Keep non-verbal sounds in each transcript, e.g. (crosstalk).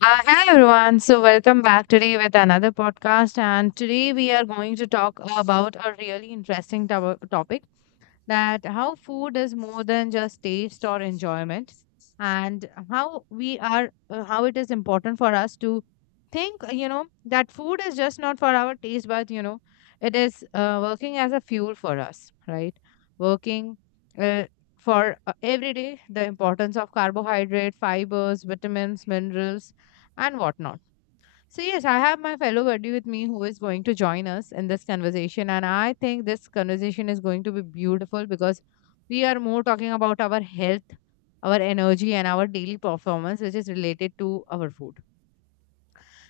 Hi everyone. So welcome back today with another podcast, and today we are going to talk about a really interesting topic that how food is more than just taste or enjoyment and how we are how it is important for us to think you know that food is just not for our taste but you know it is working as a fuel for us, right? Working uh, for every day, the importance of carbohydrate, fibers, vitamins, minerals, and whatnot. So, yes, I have my fellow buddy with me who is going to join us in this conversation. And I think this conversation is going to be beautiful because we are more talking about our health, our energy, and our daily performance, which is related to our food.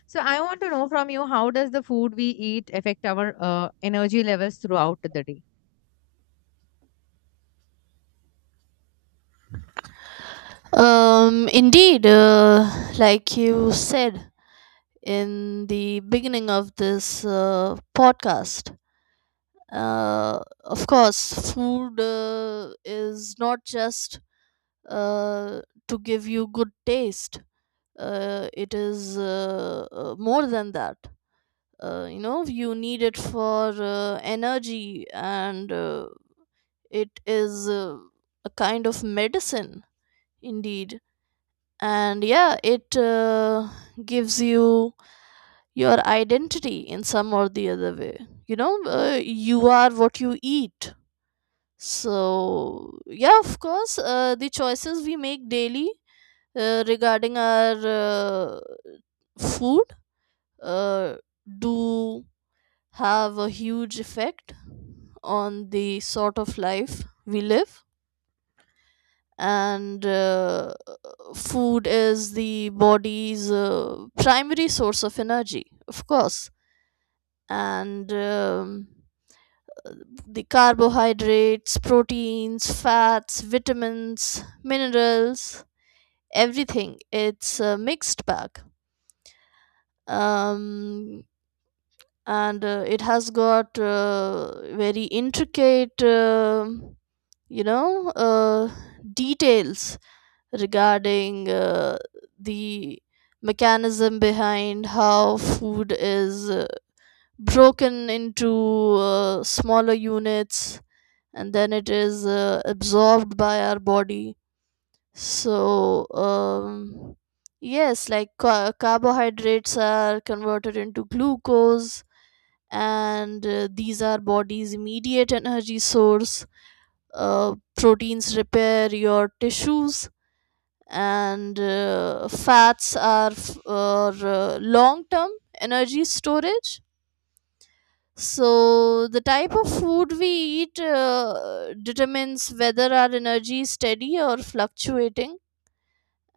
So, I want to know from you, how does the food we eat affect our energy levels throughout the day? Indeed, like you said in the beginning of this podcast, uh, of course, food is not just uh, to give you good taste, it is more than that. You need it for energy, and it is a kind of medicine, indeed. And yeah, it gives you your identity in some or the other way. You are what you eat. So yeah, of course, the choices we make daily, regarding our food, uh, do have a huge effect on the sort of life we live. And food is the body's primary source of energy, of course. And the carbohydrates, proteins, fats, vitamins, minerals, everything. It's a mixed bag. Um, and it has got very intricate, you know, uh, details regarding the mechanism behind how food is broken into smaller units, and then it is absorbed by our body. So yes, like carbohydrates are converted into glucose, and these are body's immediate energy source. Proteins repair your tissues, and fats are for long term energy storage. So the type of food we eat determines whether our energy is steady or fluctuating.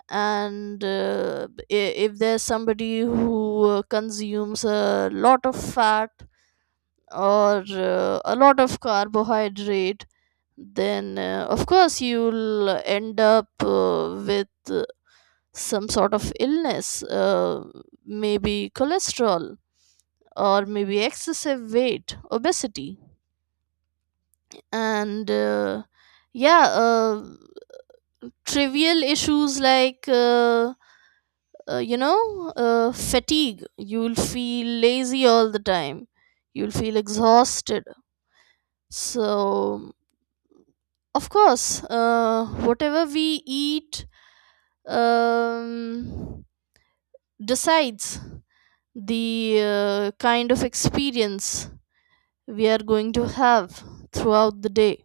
And if there's somebody who consumes a lot of fat, or a lot of carbohydrate, then of course you'll end up with some sort of illness, maybe cholesterol, or maybe excessive weight, obesity, and yeah, uh, trivial issues like. Fatigue. You'll feel lazy all the time. You'll feel exhausted. So, of course, whatever we eat um, decides the kind of experience we are going to have throughout the day.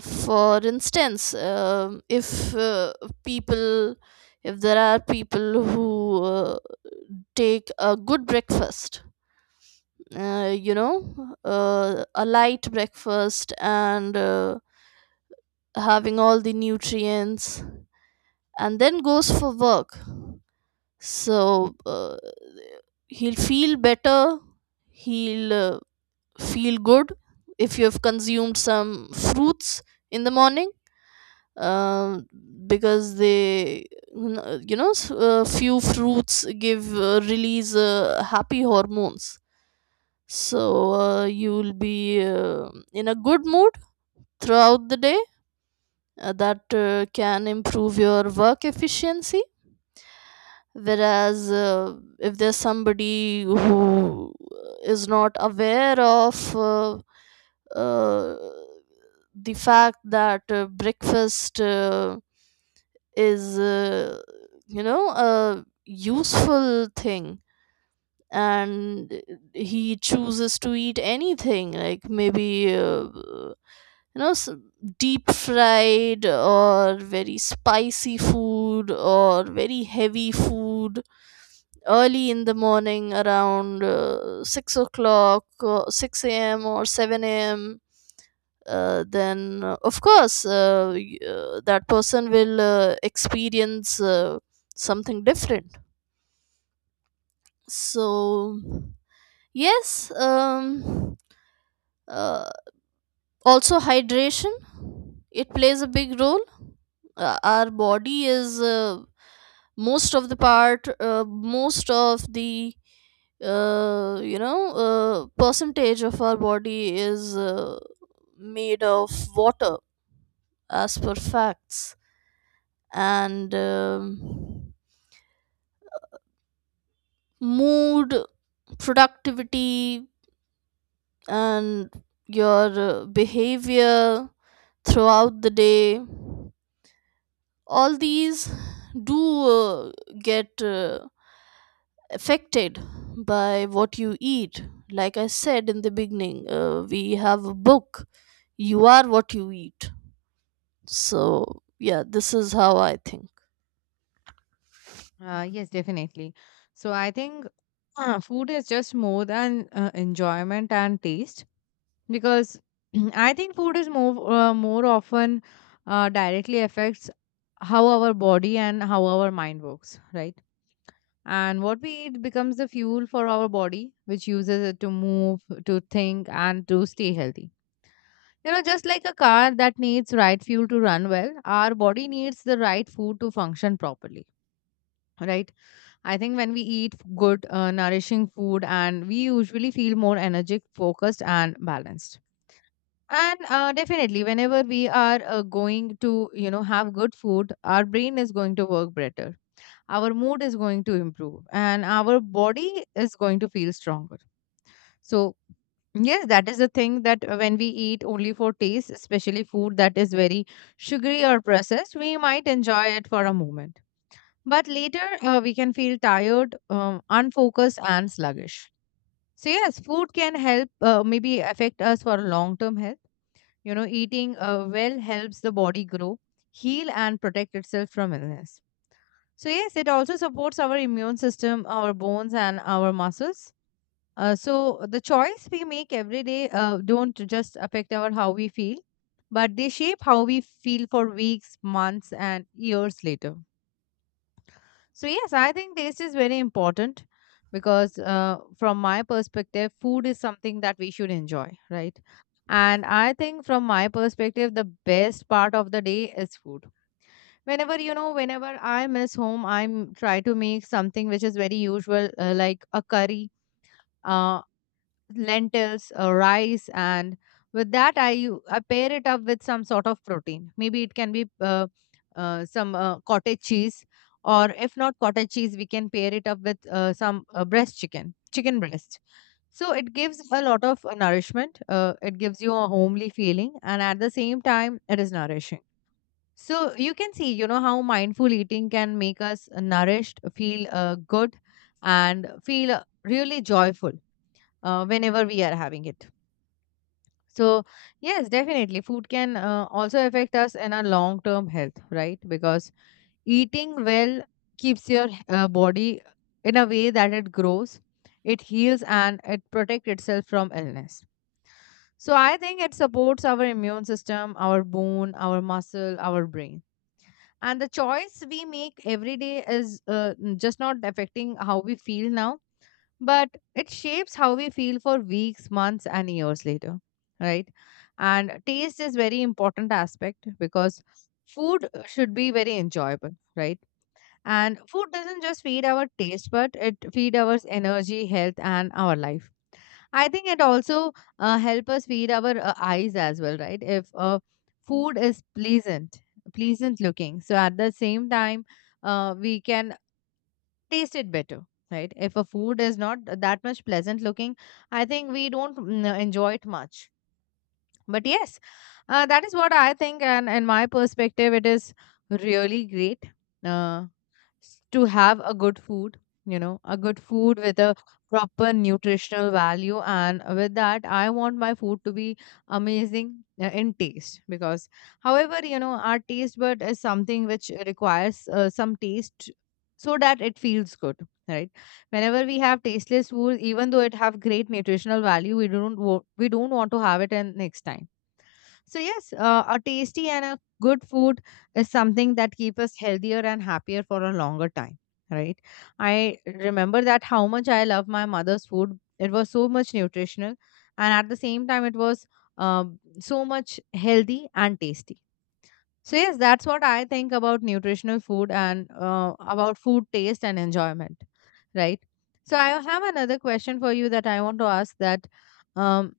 For instance, people, if there are people who take a good breakfast, uh, you know, a light breakfast and having all the nutrients, and then goes for work. So he'll feel better, he'll feel good if you have consumed some fruits in the morning, um, because they n- you know s- few fruits give, release happy hormones. So you will be in a good mood throughout the day. That can improve your work efficiency. Whereas if there's somebody who is not aware of uh, the fact that breakfast is a useful thing, and he chooses to eat anything like, maybe you know s deep fried, or very spicy food, or very heavy food early in the morning around 6 o'clock, or 6 a.m. or 7 a.m., then of course that person will experience something different. So yes, uh, also hydration, it plays a big role. Our body is, most of the, percentage of our body is made of water, as per facts. And mood, productivity, and your behavior throughout the day, all these do get affected by what you eat. Like I said in the beginning, we have a book, You Are What You Eat. So, yeah, this is how I think. Yes, definitely. So I think food is just more than enjoyment and taste because (clears throat) I think food is more more often directly affects how our body and how our mind works, right? And what we eat becomes the fuel for our body, which uses it to move, to think, and to stay healthy. You know, just like a car that needs right fuel to run well, our body needs the right food to function properly, right? I think when we eat good, nourishing food, and we usually feel more energetic, focused, and balanced. And definitely, whenever we are going to, you know, have good food, our brain is going to work better. Our mood is going to improve, and our body is going to feel stronger. So yes, that is the thing, that when we eat only for taste, especially food that is very sugary or processed, we might enjoy it for a moment. But later, we can feel tired, unfocused, and sluggish. So, yes, food can help maybe affect us for long term health. You know, eating well helps the body grow, heal, and protect itself from illness. So, yes, it also supports our immune system, our bones, and our muscles. So, the choice we make every day don't just affect our how we feel, but they shape how we feel for weeks, months, and years later. So, yes, I think taste is very important because, from my perspective, food is something that we should enjoy, right? And I think, from my perspective, the best part of the day is food. Whenever, you know, whenever I miss home, I try to make something which is very usual, like a curry. Uh, lentils, rice, and with that I pair it up with some sort of protein. Maybe it can be some cottage cheese, or if not cottage cheese, we can pair it up with some breast chicken, chicken breast. So it gives a lot of nourishment. It gives you a homely feeling, and at the same time, it is nourishing. So you can see, you know, how mindful eating can make us nourished, feel good, and feel really joyful whenever we are having it. So, yes, definitely, food can also affect us in our long term health, right? Because eating well keeps your body in a way that it grows, it heals, and it protects itself from illness. So, I think it supports our immune system, our bone, our muscle, our brain. And the choice we make every day is just not affecting how we feel now, but it shapes how we feel for weeks, months, and years later, right? And taste is very important aspect because food should be very enjoyable, right? And food doesn't just feed our taste, but it feed our energy, health, and our life. I think it also help us feed our eyes as well, right? If food is pleasant, pleasant looking, so at the same time, we can taste it better, right? If a food is not that much pleasant looking, I think we don't enjoy it much. But yes, that is what I think, and in my perspective, it is really great uh, to have a good food, you know, a good food with a proper nutritional value, and with that I want my food to be amazing in taste, because however, you know, our taste bud is something which requires some taste so that it feels good, right? Whenever we have tasteless food, even though it have great nutritional value, we don't wo- we don't want to have it in next time. So yes, a tasty and a good food is something that keep us healthier and happier for a longer time, right? I remember that how much I love my mother's food. It was so much nutritional, and at the same time, it was so much healthy and tasty. So yes, that's what I think about nutritional food and about food taste and enjoyment, right? So I have another question for you that I want to ask that. Um,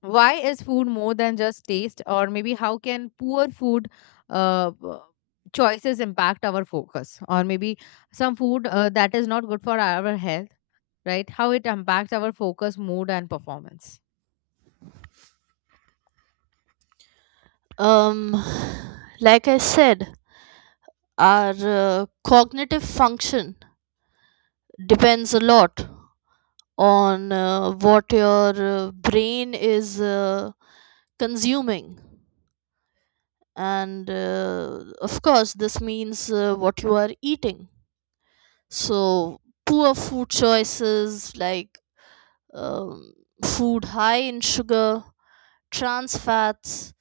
why is food more than just taste, or maybe how can poor food uh, uh, choices impact our focus, or maybe some food that is not good for our health, right? How it impacts our focus, mood, and performance? Um, (sighs) like I said, our cognitive function depends a lot on what your brain is consuming, and of course this means what you are eating. So poor food choices, like um, food high in sugar, trans fats,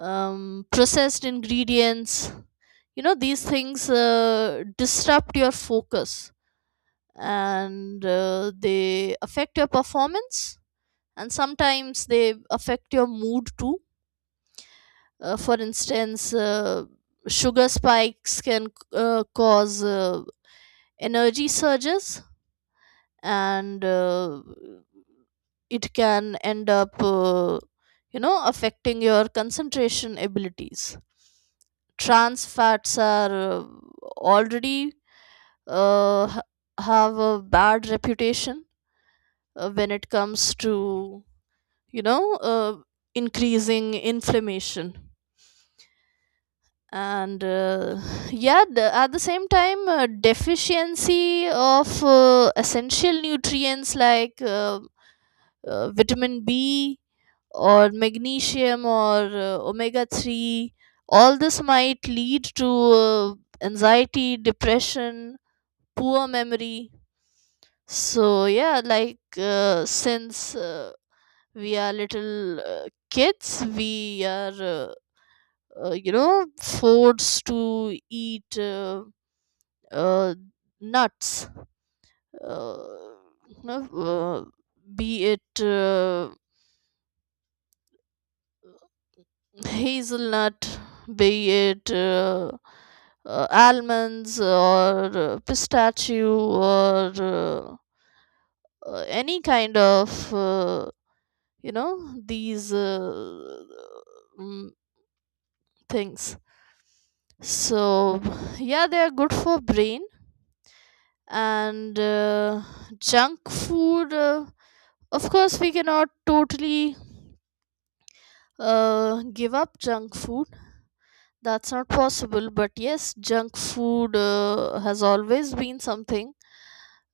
processed ingredients, these things disrupt your focus, and they affect your performance, and sometimes they affect your mood too. For instance, sugar spikes can cause energy surges, and it can end up affecting your concentration abilities. Trans fats are already uh, ha- have a bad reputation when it comes to, you know, uh, increasing inflammation. And yeah, at the same time, deficiency of essential nutrients like vitamin B, or magnesium, or omega 3, all this might lead to anxiety, depression, poor memory. So, yeah, like since we are little kids, we are forced to eat, uh, nuts, uh, no, uh, be it hazelnut, be it almonds, or pistachio, or any kind of you know these mm, things. So yeah, they are good for brain. And junk food, of course we cannot totally give up junk food, that's not possible. But yes, junk food has always been something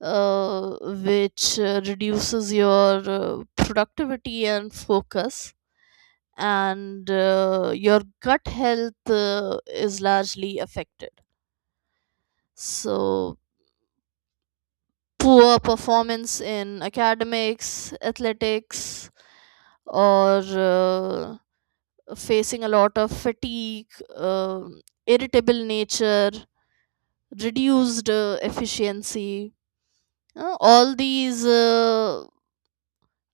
uh, which reduces your productivity and focus, and your gut health is largely affected. So, poor performance in academics, athletics, or facing a lot of fatigue, um irritable nature, reduced efficiency, all these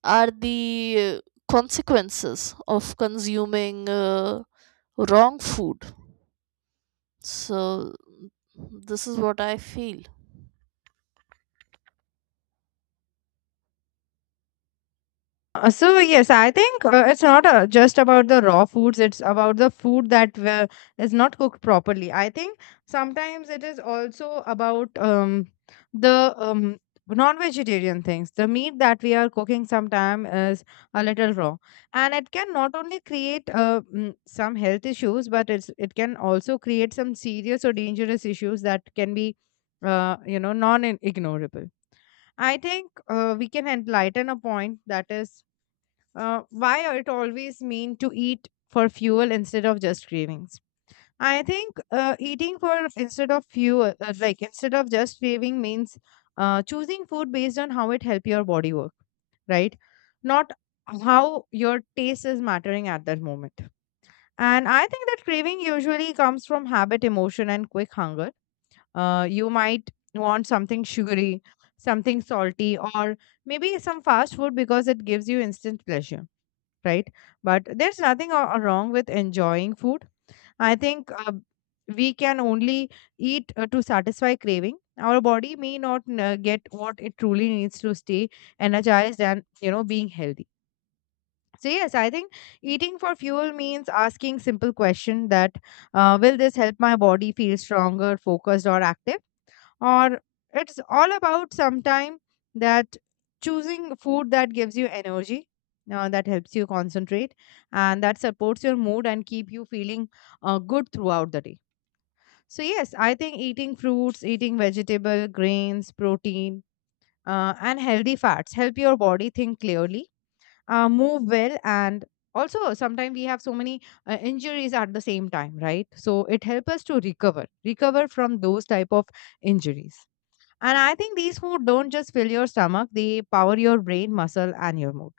are the consequences of consuming wrong food. So, this is what I feel. So yes, I think it's not just about the raw foods. It's about the food that is not cooked properly. I think sometimes it is also about the non-vegetarian things. The meat that we are cooking sometimes is a little raw, and it can not only create some health issues, but it can also create some serious or dangerous issues that can be, you know, non-ignorable. I think we can enlighten a point, that is, why are it always mean to eat for fuel instead of just cravings. I think eating for instead of fuel, like instead of just craving, means choosing food based on how it help your body work, right? Not how your taste is mattering at that moment. And I think that craving usually comes from habit, emotion, and quick hunger. You might want something sugary, something salty, or maybe some fast food because it gives you instant pleasure, right? But there's nothing wrong with enjoying food. I think we can only eat to satisfy craving. Our body may not get what it truly needs to stay energized and, you know, being healthy. So yes, I think eating for fuel means asking simple question, that will this help my body feel stronger, focused, or active, or it's all about sometime that choosing food that gives you energy, that helps you concentrate, and that supports your mood and keep you feeling good throughout the day. So yes, I think eating fruits, eating vegetable, grains, protein, and healthy fats help your body think clearly, move well, and also sometimes we have so many injuries at the same time, right? So it helps us to recover from those type of injuries. And I think these food don't just fill your stomach, they power your brain, muscle, and your mood.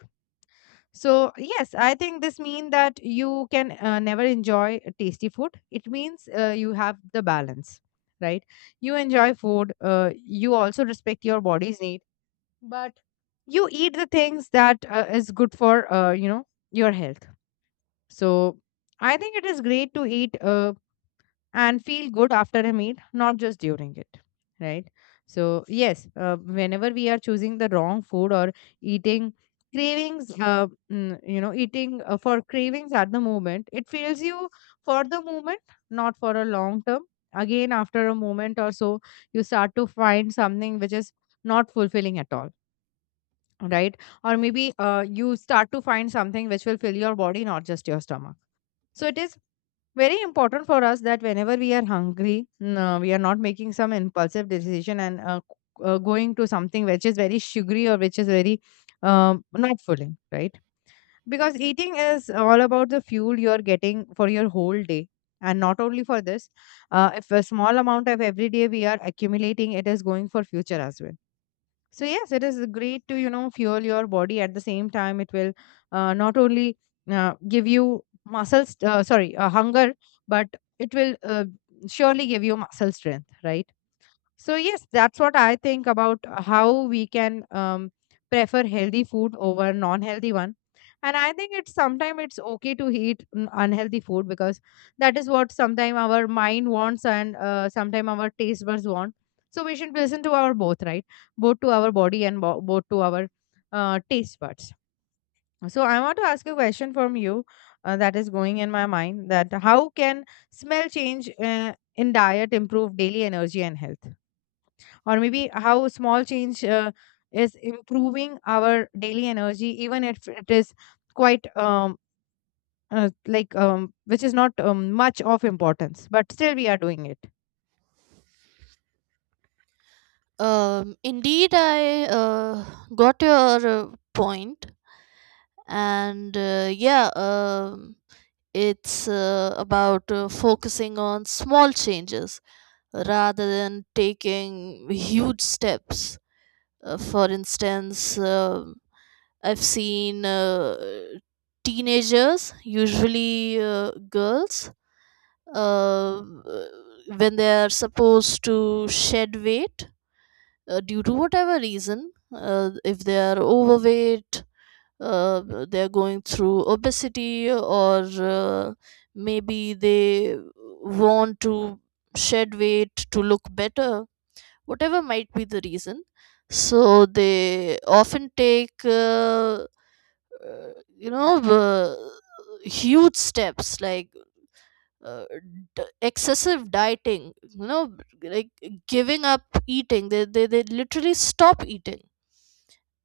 So, yes, I think this means that you can never enjoy tasty food. It means you have the balance, right? You enjoy food, you also respect your body's need, but you eat the things that is good for, you know, your health. So, I think it is great to eat and feel good after a meal, not just during it, right? So, yes, whenever we are choosing the wrong food or eating cravings, you know, eating for cravings at the moment, it fills you for the moment, not for a long term. Again, after a moment or so, you start to find something which is not fulfilling at all, right? Or maybe you start to find something which will fill your body, not just your stomach. So it is very important for us that whenever we are hungry we are not making some impulsive decision and going to something which is very sugary or which is very not filling, right? Because eating is all about the fuel you're getting for your whole day, and not only for this. If a small amount of every day we are accumulating, it is going for future as well. So yes, it is great to, you know, fuel your body. At the same time, it will not only give you muscles, sorry, hunger, but it will surely give you muscle strength, right? So yes, that's what I think about how we can prefer healthy food over non-healthy one. And I think it's sometimes it's okay to eat unhealthy food, because that is what sometimes our mind wants, and sometimes our taste buds want. So we should listen to our both, right? Both to our body, and both to our taste buds. So I want to ask a question from you, that is going in my mind, that how can smell change in diet improve daily energy and health? Or maybe how small change is improving our daily energy, even if it is quite which is not much of importance, but still we are doing it. Indeed, I got your point. And it's about focusing on small changes rather than taking huge steps. For instance, I've seen teenagers, usually girls, um, uh, when they are supposed to shed weight due to whatever reason. If they are overweight, they're going through obesity, or maybe they want to shed weight to look better, whatever might be the reason. So they often take, you know uh, huge steps, like uh, excessive dieting, like giving up eating. They literally stop eating.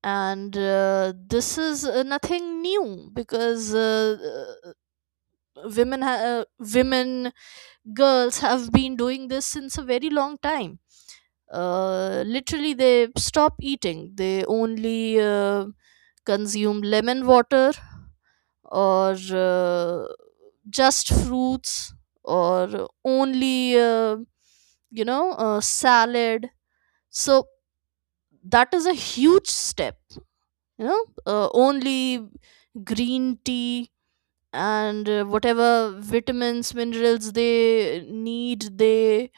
And this is nothing new, because uh, women ha- uh, women, girls have been doing this since a very long time. Literally, they stop eating, they only consume lemon water, or just fruits, or only salad. So that is a huge step. Only green tea, and whatever vitamins, minerals they need, they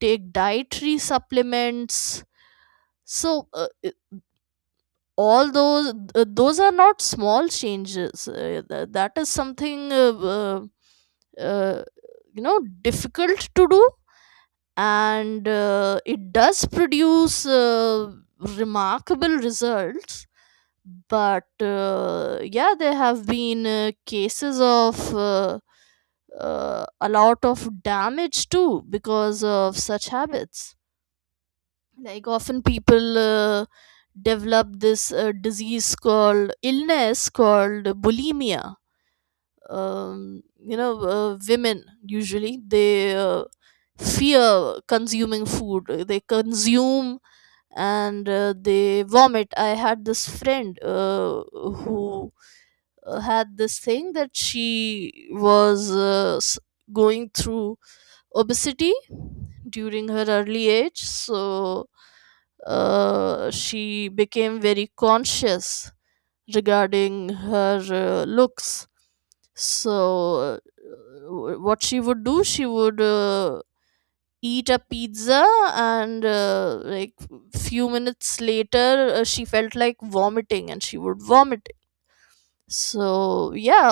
take dietary supplements. So all those are not small changes. That is something uh, you know difficult to do, and it does produce remarkable results. But yeah, there have been cases of a lot of damage too, because of such habits. Like, often people develop this disease called illness called bulimia. Women usually, they fear consuming food. They consume and they vomit. I had this friend who had this thing that she was going through obesity during her early age. So she became very conscious regarding her looks. So, uh, what she would do, she would eat a pizza, and like, few minutes later, she felt like vomiting, and she would vomit. So, yeah,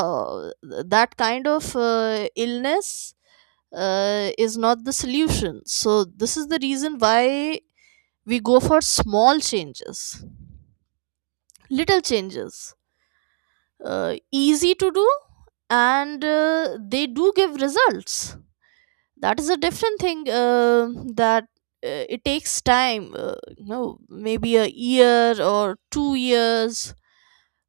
that kind of illness is not the solution. So, this is the reason why we go for small changes, little changes, easy to do, and they do give results. That is a different thing, that it takes time, maybe a year or 2 years.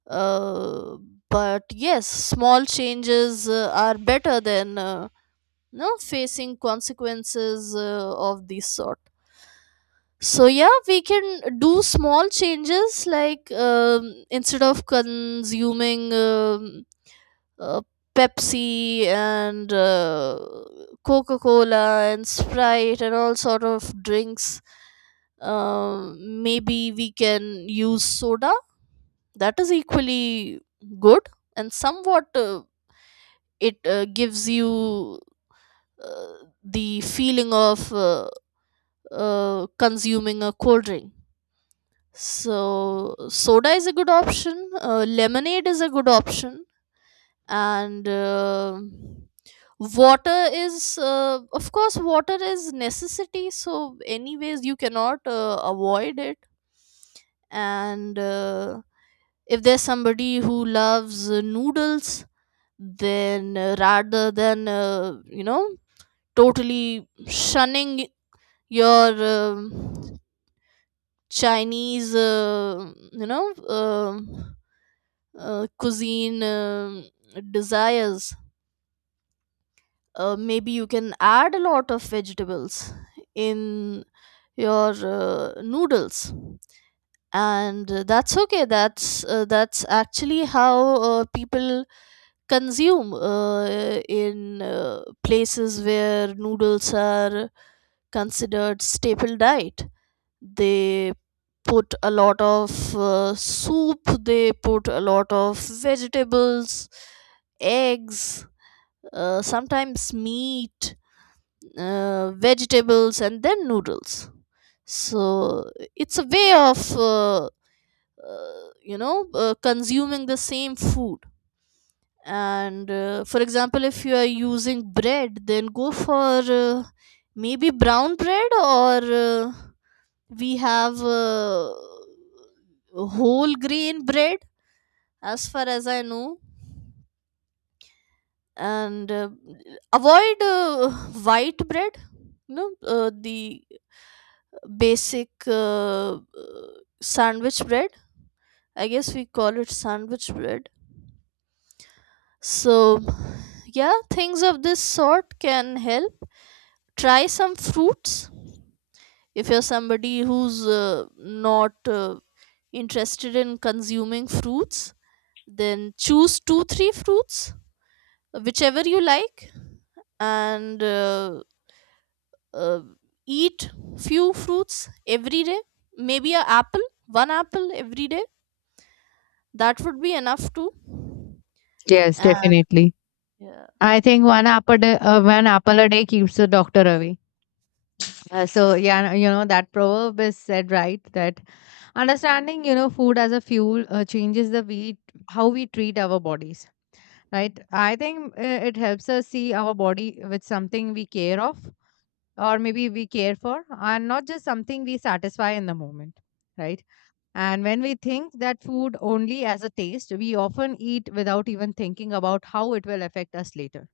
uh, but yes, small changes are better than, facing consequences of this sort. So yeah, we can do small changes, like instead of consuming, uh, Pepsi and Coca Cola and Sprite and all sort of drinks. Maybe we can use soda. That is equally good, and somewhat it gives you uh, the feeling of consuming a cold drink. So soda is a good option. Lemonade is a good option, and water is of course, water is necessity, so anyways you cannot avoid it. And if there's somebody who loves noodles, then rather than totally shunning your Chinese, cuisine desires, maybe you can add a lot of vegetables in your noodles. And that's okay, that's actually how people consume in places where noodles are considered staple diet. They put a lot of soup, they put a lot of vegetables, eggs, sometimes meat, vegetables, and then noodles. So it's a way of consuming the same food. And for example, if you are using bread, then go for, maybe brown bread, or uh, we have whole grain bread, as far as I know, and avoid white bread. The basic, sandwich bread, I guess we call it sandwich bread. So yeah, things of this sort can help. Try some fruits. If you're somebody who's not interested in consuming fruits, then choose two three fruits, whichever you like, and uh, eat few fruits every day. Maybe a apple one apple every day, that would be enough too. Yes, And definitely. yeah. I think one apple a day keeps the doctor away. So yeah, you know that proverb is said, right? That understanding, you know, food as a fuel changes the way how we treat our bodies. Right, I think it helps us see our body with something we care of, or maybe we care for, and not just something we satisfy in the moment, right? And when we think that food only as a taste, we often eat without even thinking about how it will affect us later,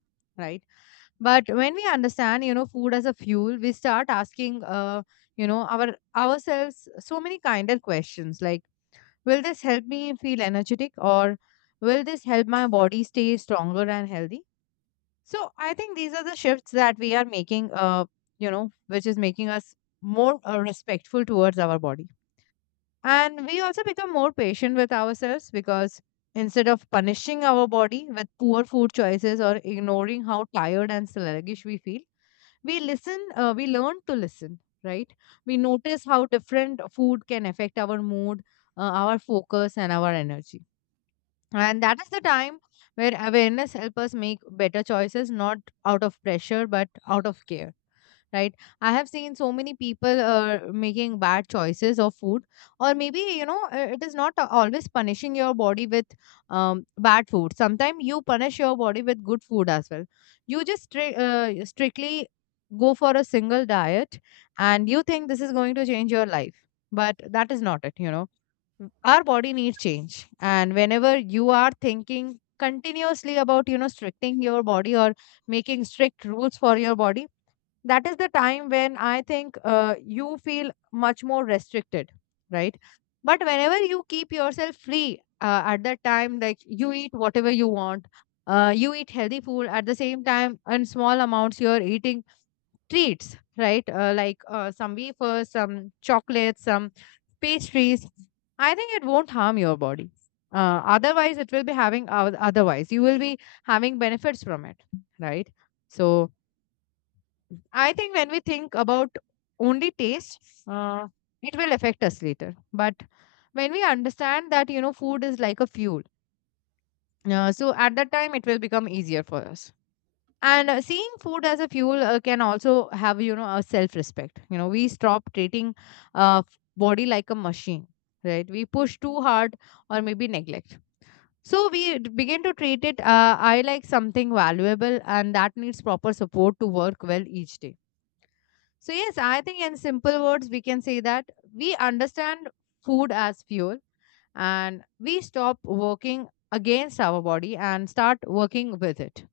right? But when we understand, you know, food as a fuel, we start asking you know our ourselves so many kinder questions, like, will this help me feel energetic, or will this help my body stay stronger and healthy? So I think these are the shifts that we are making, which is making us more respectful towards our body. And we also become more patient with ourselves, because instead of punishing our body with poor food choices or ignoring how tired and sluggish we feel, we learn to listen, right? We notice how different food can affect our mood, our focus, and our energy, and that is the time where awareness helps us make better choices, not out of pressure, but out of care. Right? I have seen so many people making bad choices of food, or maybe, you know, it is not always punishing your body with bad food. Sometimes you punish your body with good food as well. You just strictly go for a single diet, and you think this is going to change your life, but that is not it, you know. Our body needs change, and whenever you are thinking continuously about, you know, stricting your body or making strict rules for your body, that is the time when I think you feel much more restricted, right? But whenever you keep yourself free at that time, like you eat whatever you want, you eat healthy food, at the same time, in small amounts, you're eating treats, right? Like some wafers, some chocolates, some pastries. I think it won't harm your body. Otherwise, it will be having otherwise. You will be having benefits from it, right? So, I think when we think about only taste, uh, it will affect us later. But when we understand that, you know, food is like a fuel, so at that time it will become easier for us. And seeing food as a fuel can also have, you know, a self respect. You know, we stop treating body like a machine, right? We push too hard, or maybe neglect. So we begin to treat it, I like, something valuable, and that needs proper support to work well each day. So, yes, I think in simple words, we can say that we understand food as fuel, and we stop working against our body and start working with it,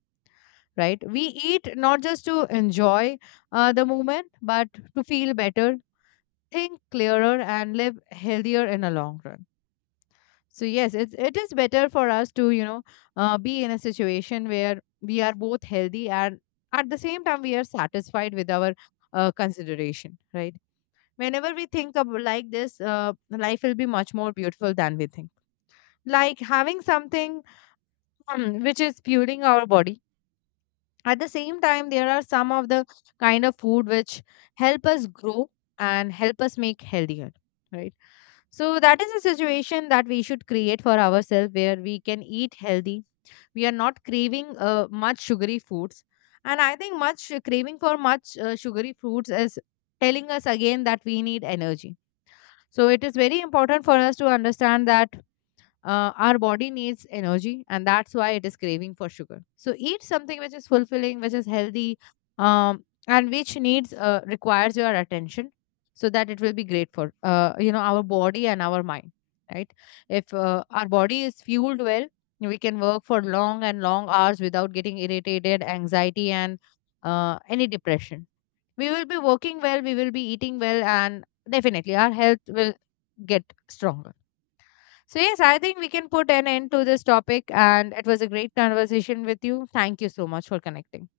right? We eat not just to enjoy the moment, but to feel better, think clearer, and live healthier in the long run. So, yes, it is better for us to, you know, be in a situation where we are both healthy, and at the same time we are satisfied with our consideration, right? Whenever we think of like this, life will be much more beautiful than we think. Like having something which is fueling our body. At the same time, there are some of the kind of food which help us grow and help us make healthier, right? So that is a situation that we should create for ourselves, where we can eat healthy. We are not craving much sugary foods. And I think much craving for much sugary foods is telling us again that we need energy. So it is very important for us to understand that our body needs energy, and that's why it is craving for sugar. So eat something which is fulfilling, which is healthy, and which needs requires your attention, so that it will be great for you know, our body and our mind, right? If our body is fueled well, we can work for long and long hours without getting irritated, anxiety, and any depression. We will be working well, we will be eating well, and definitely our health will get stronger. So yes, I think we can put an end to this topic, and it was a great conversation with you. Thank you so much for connecting.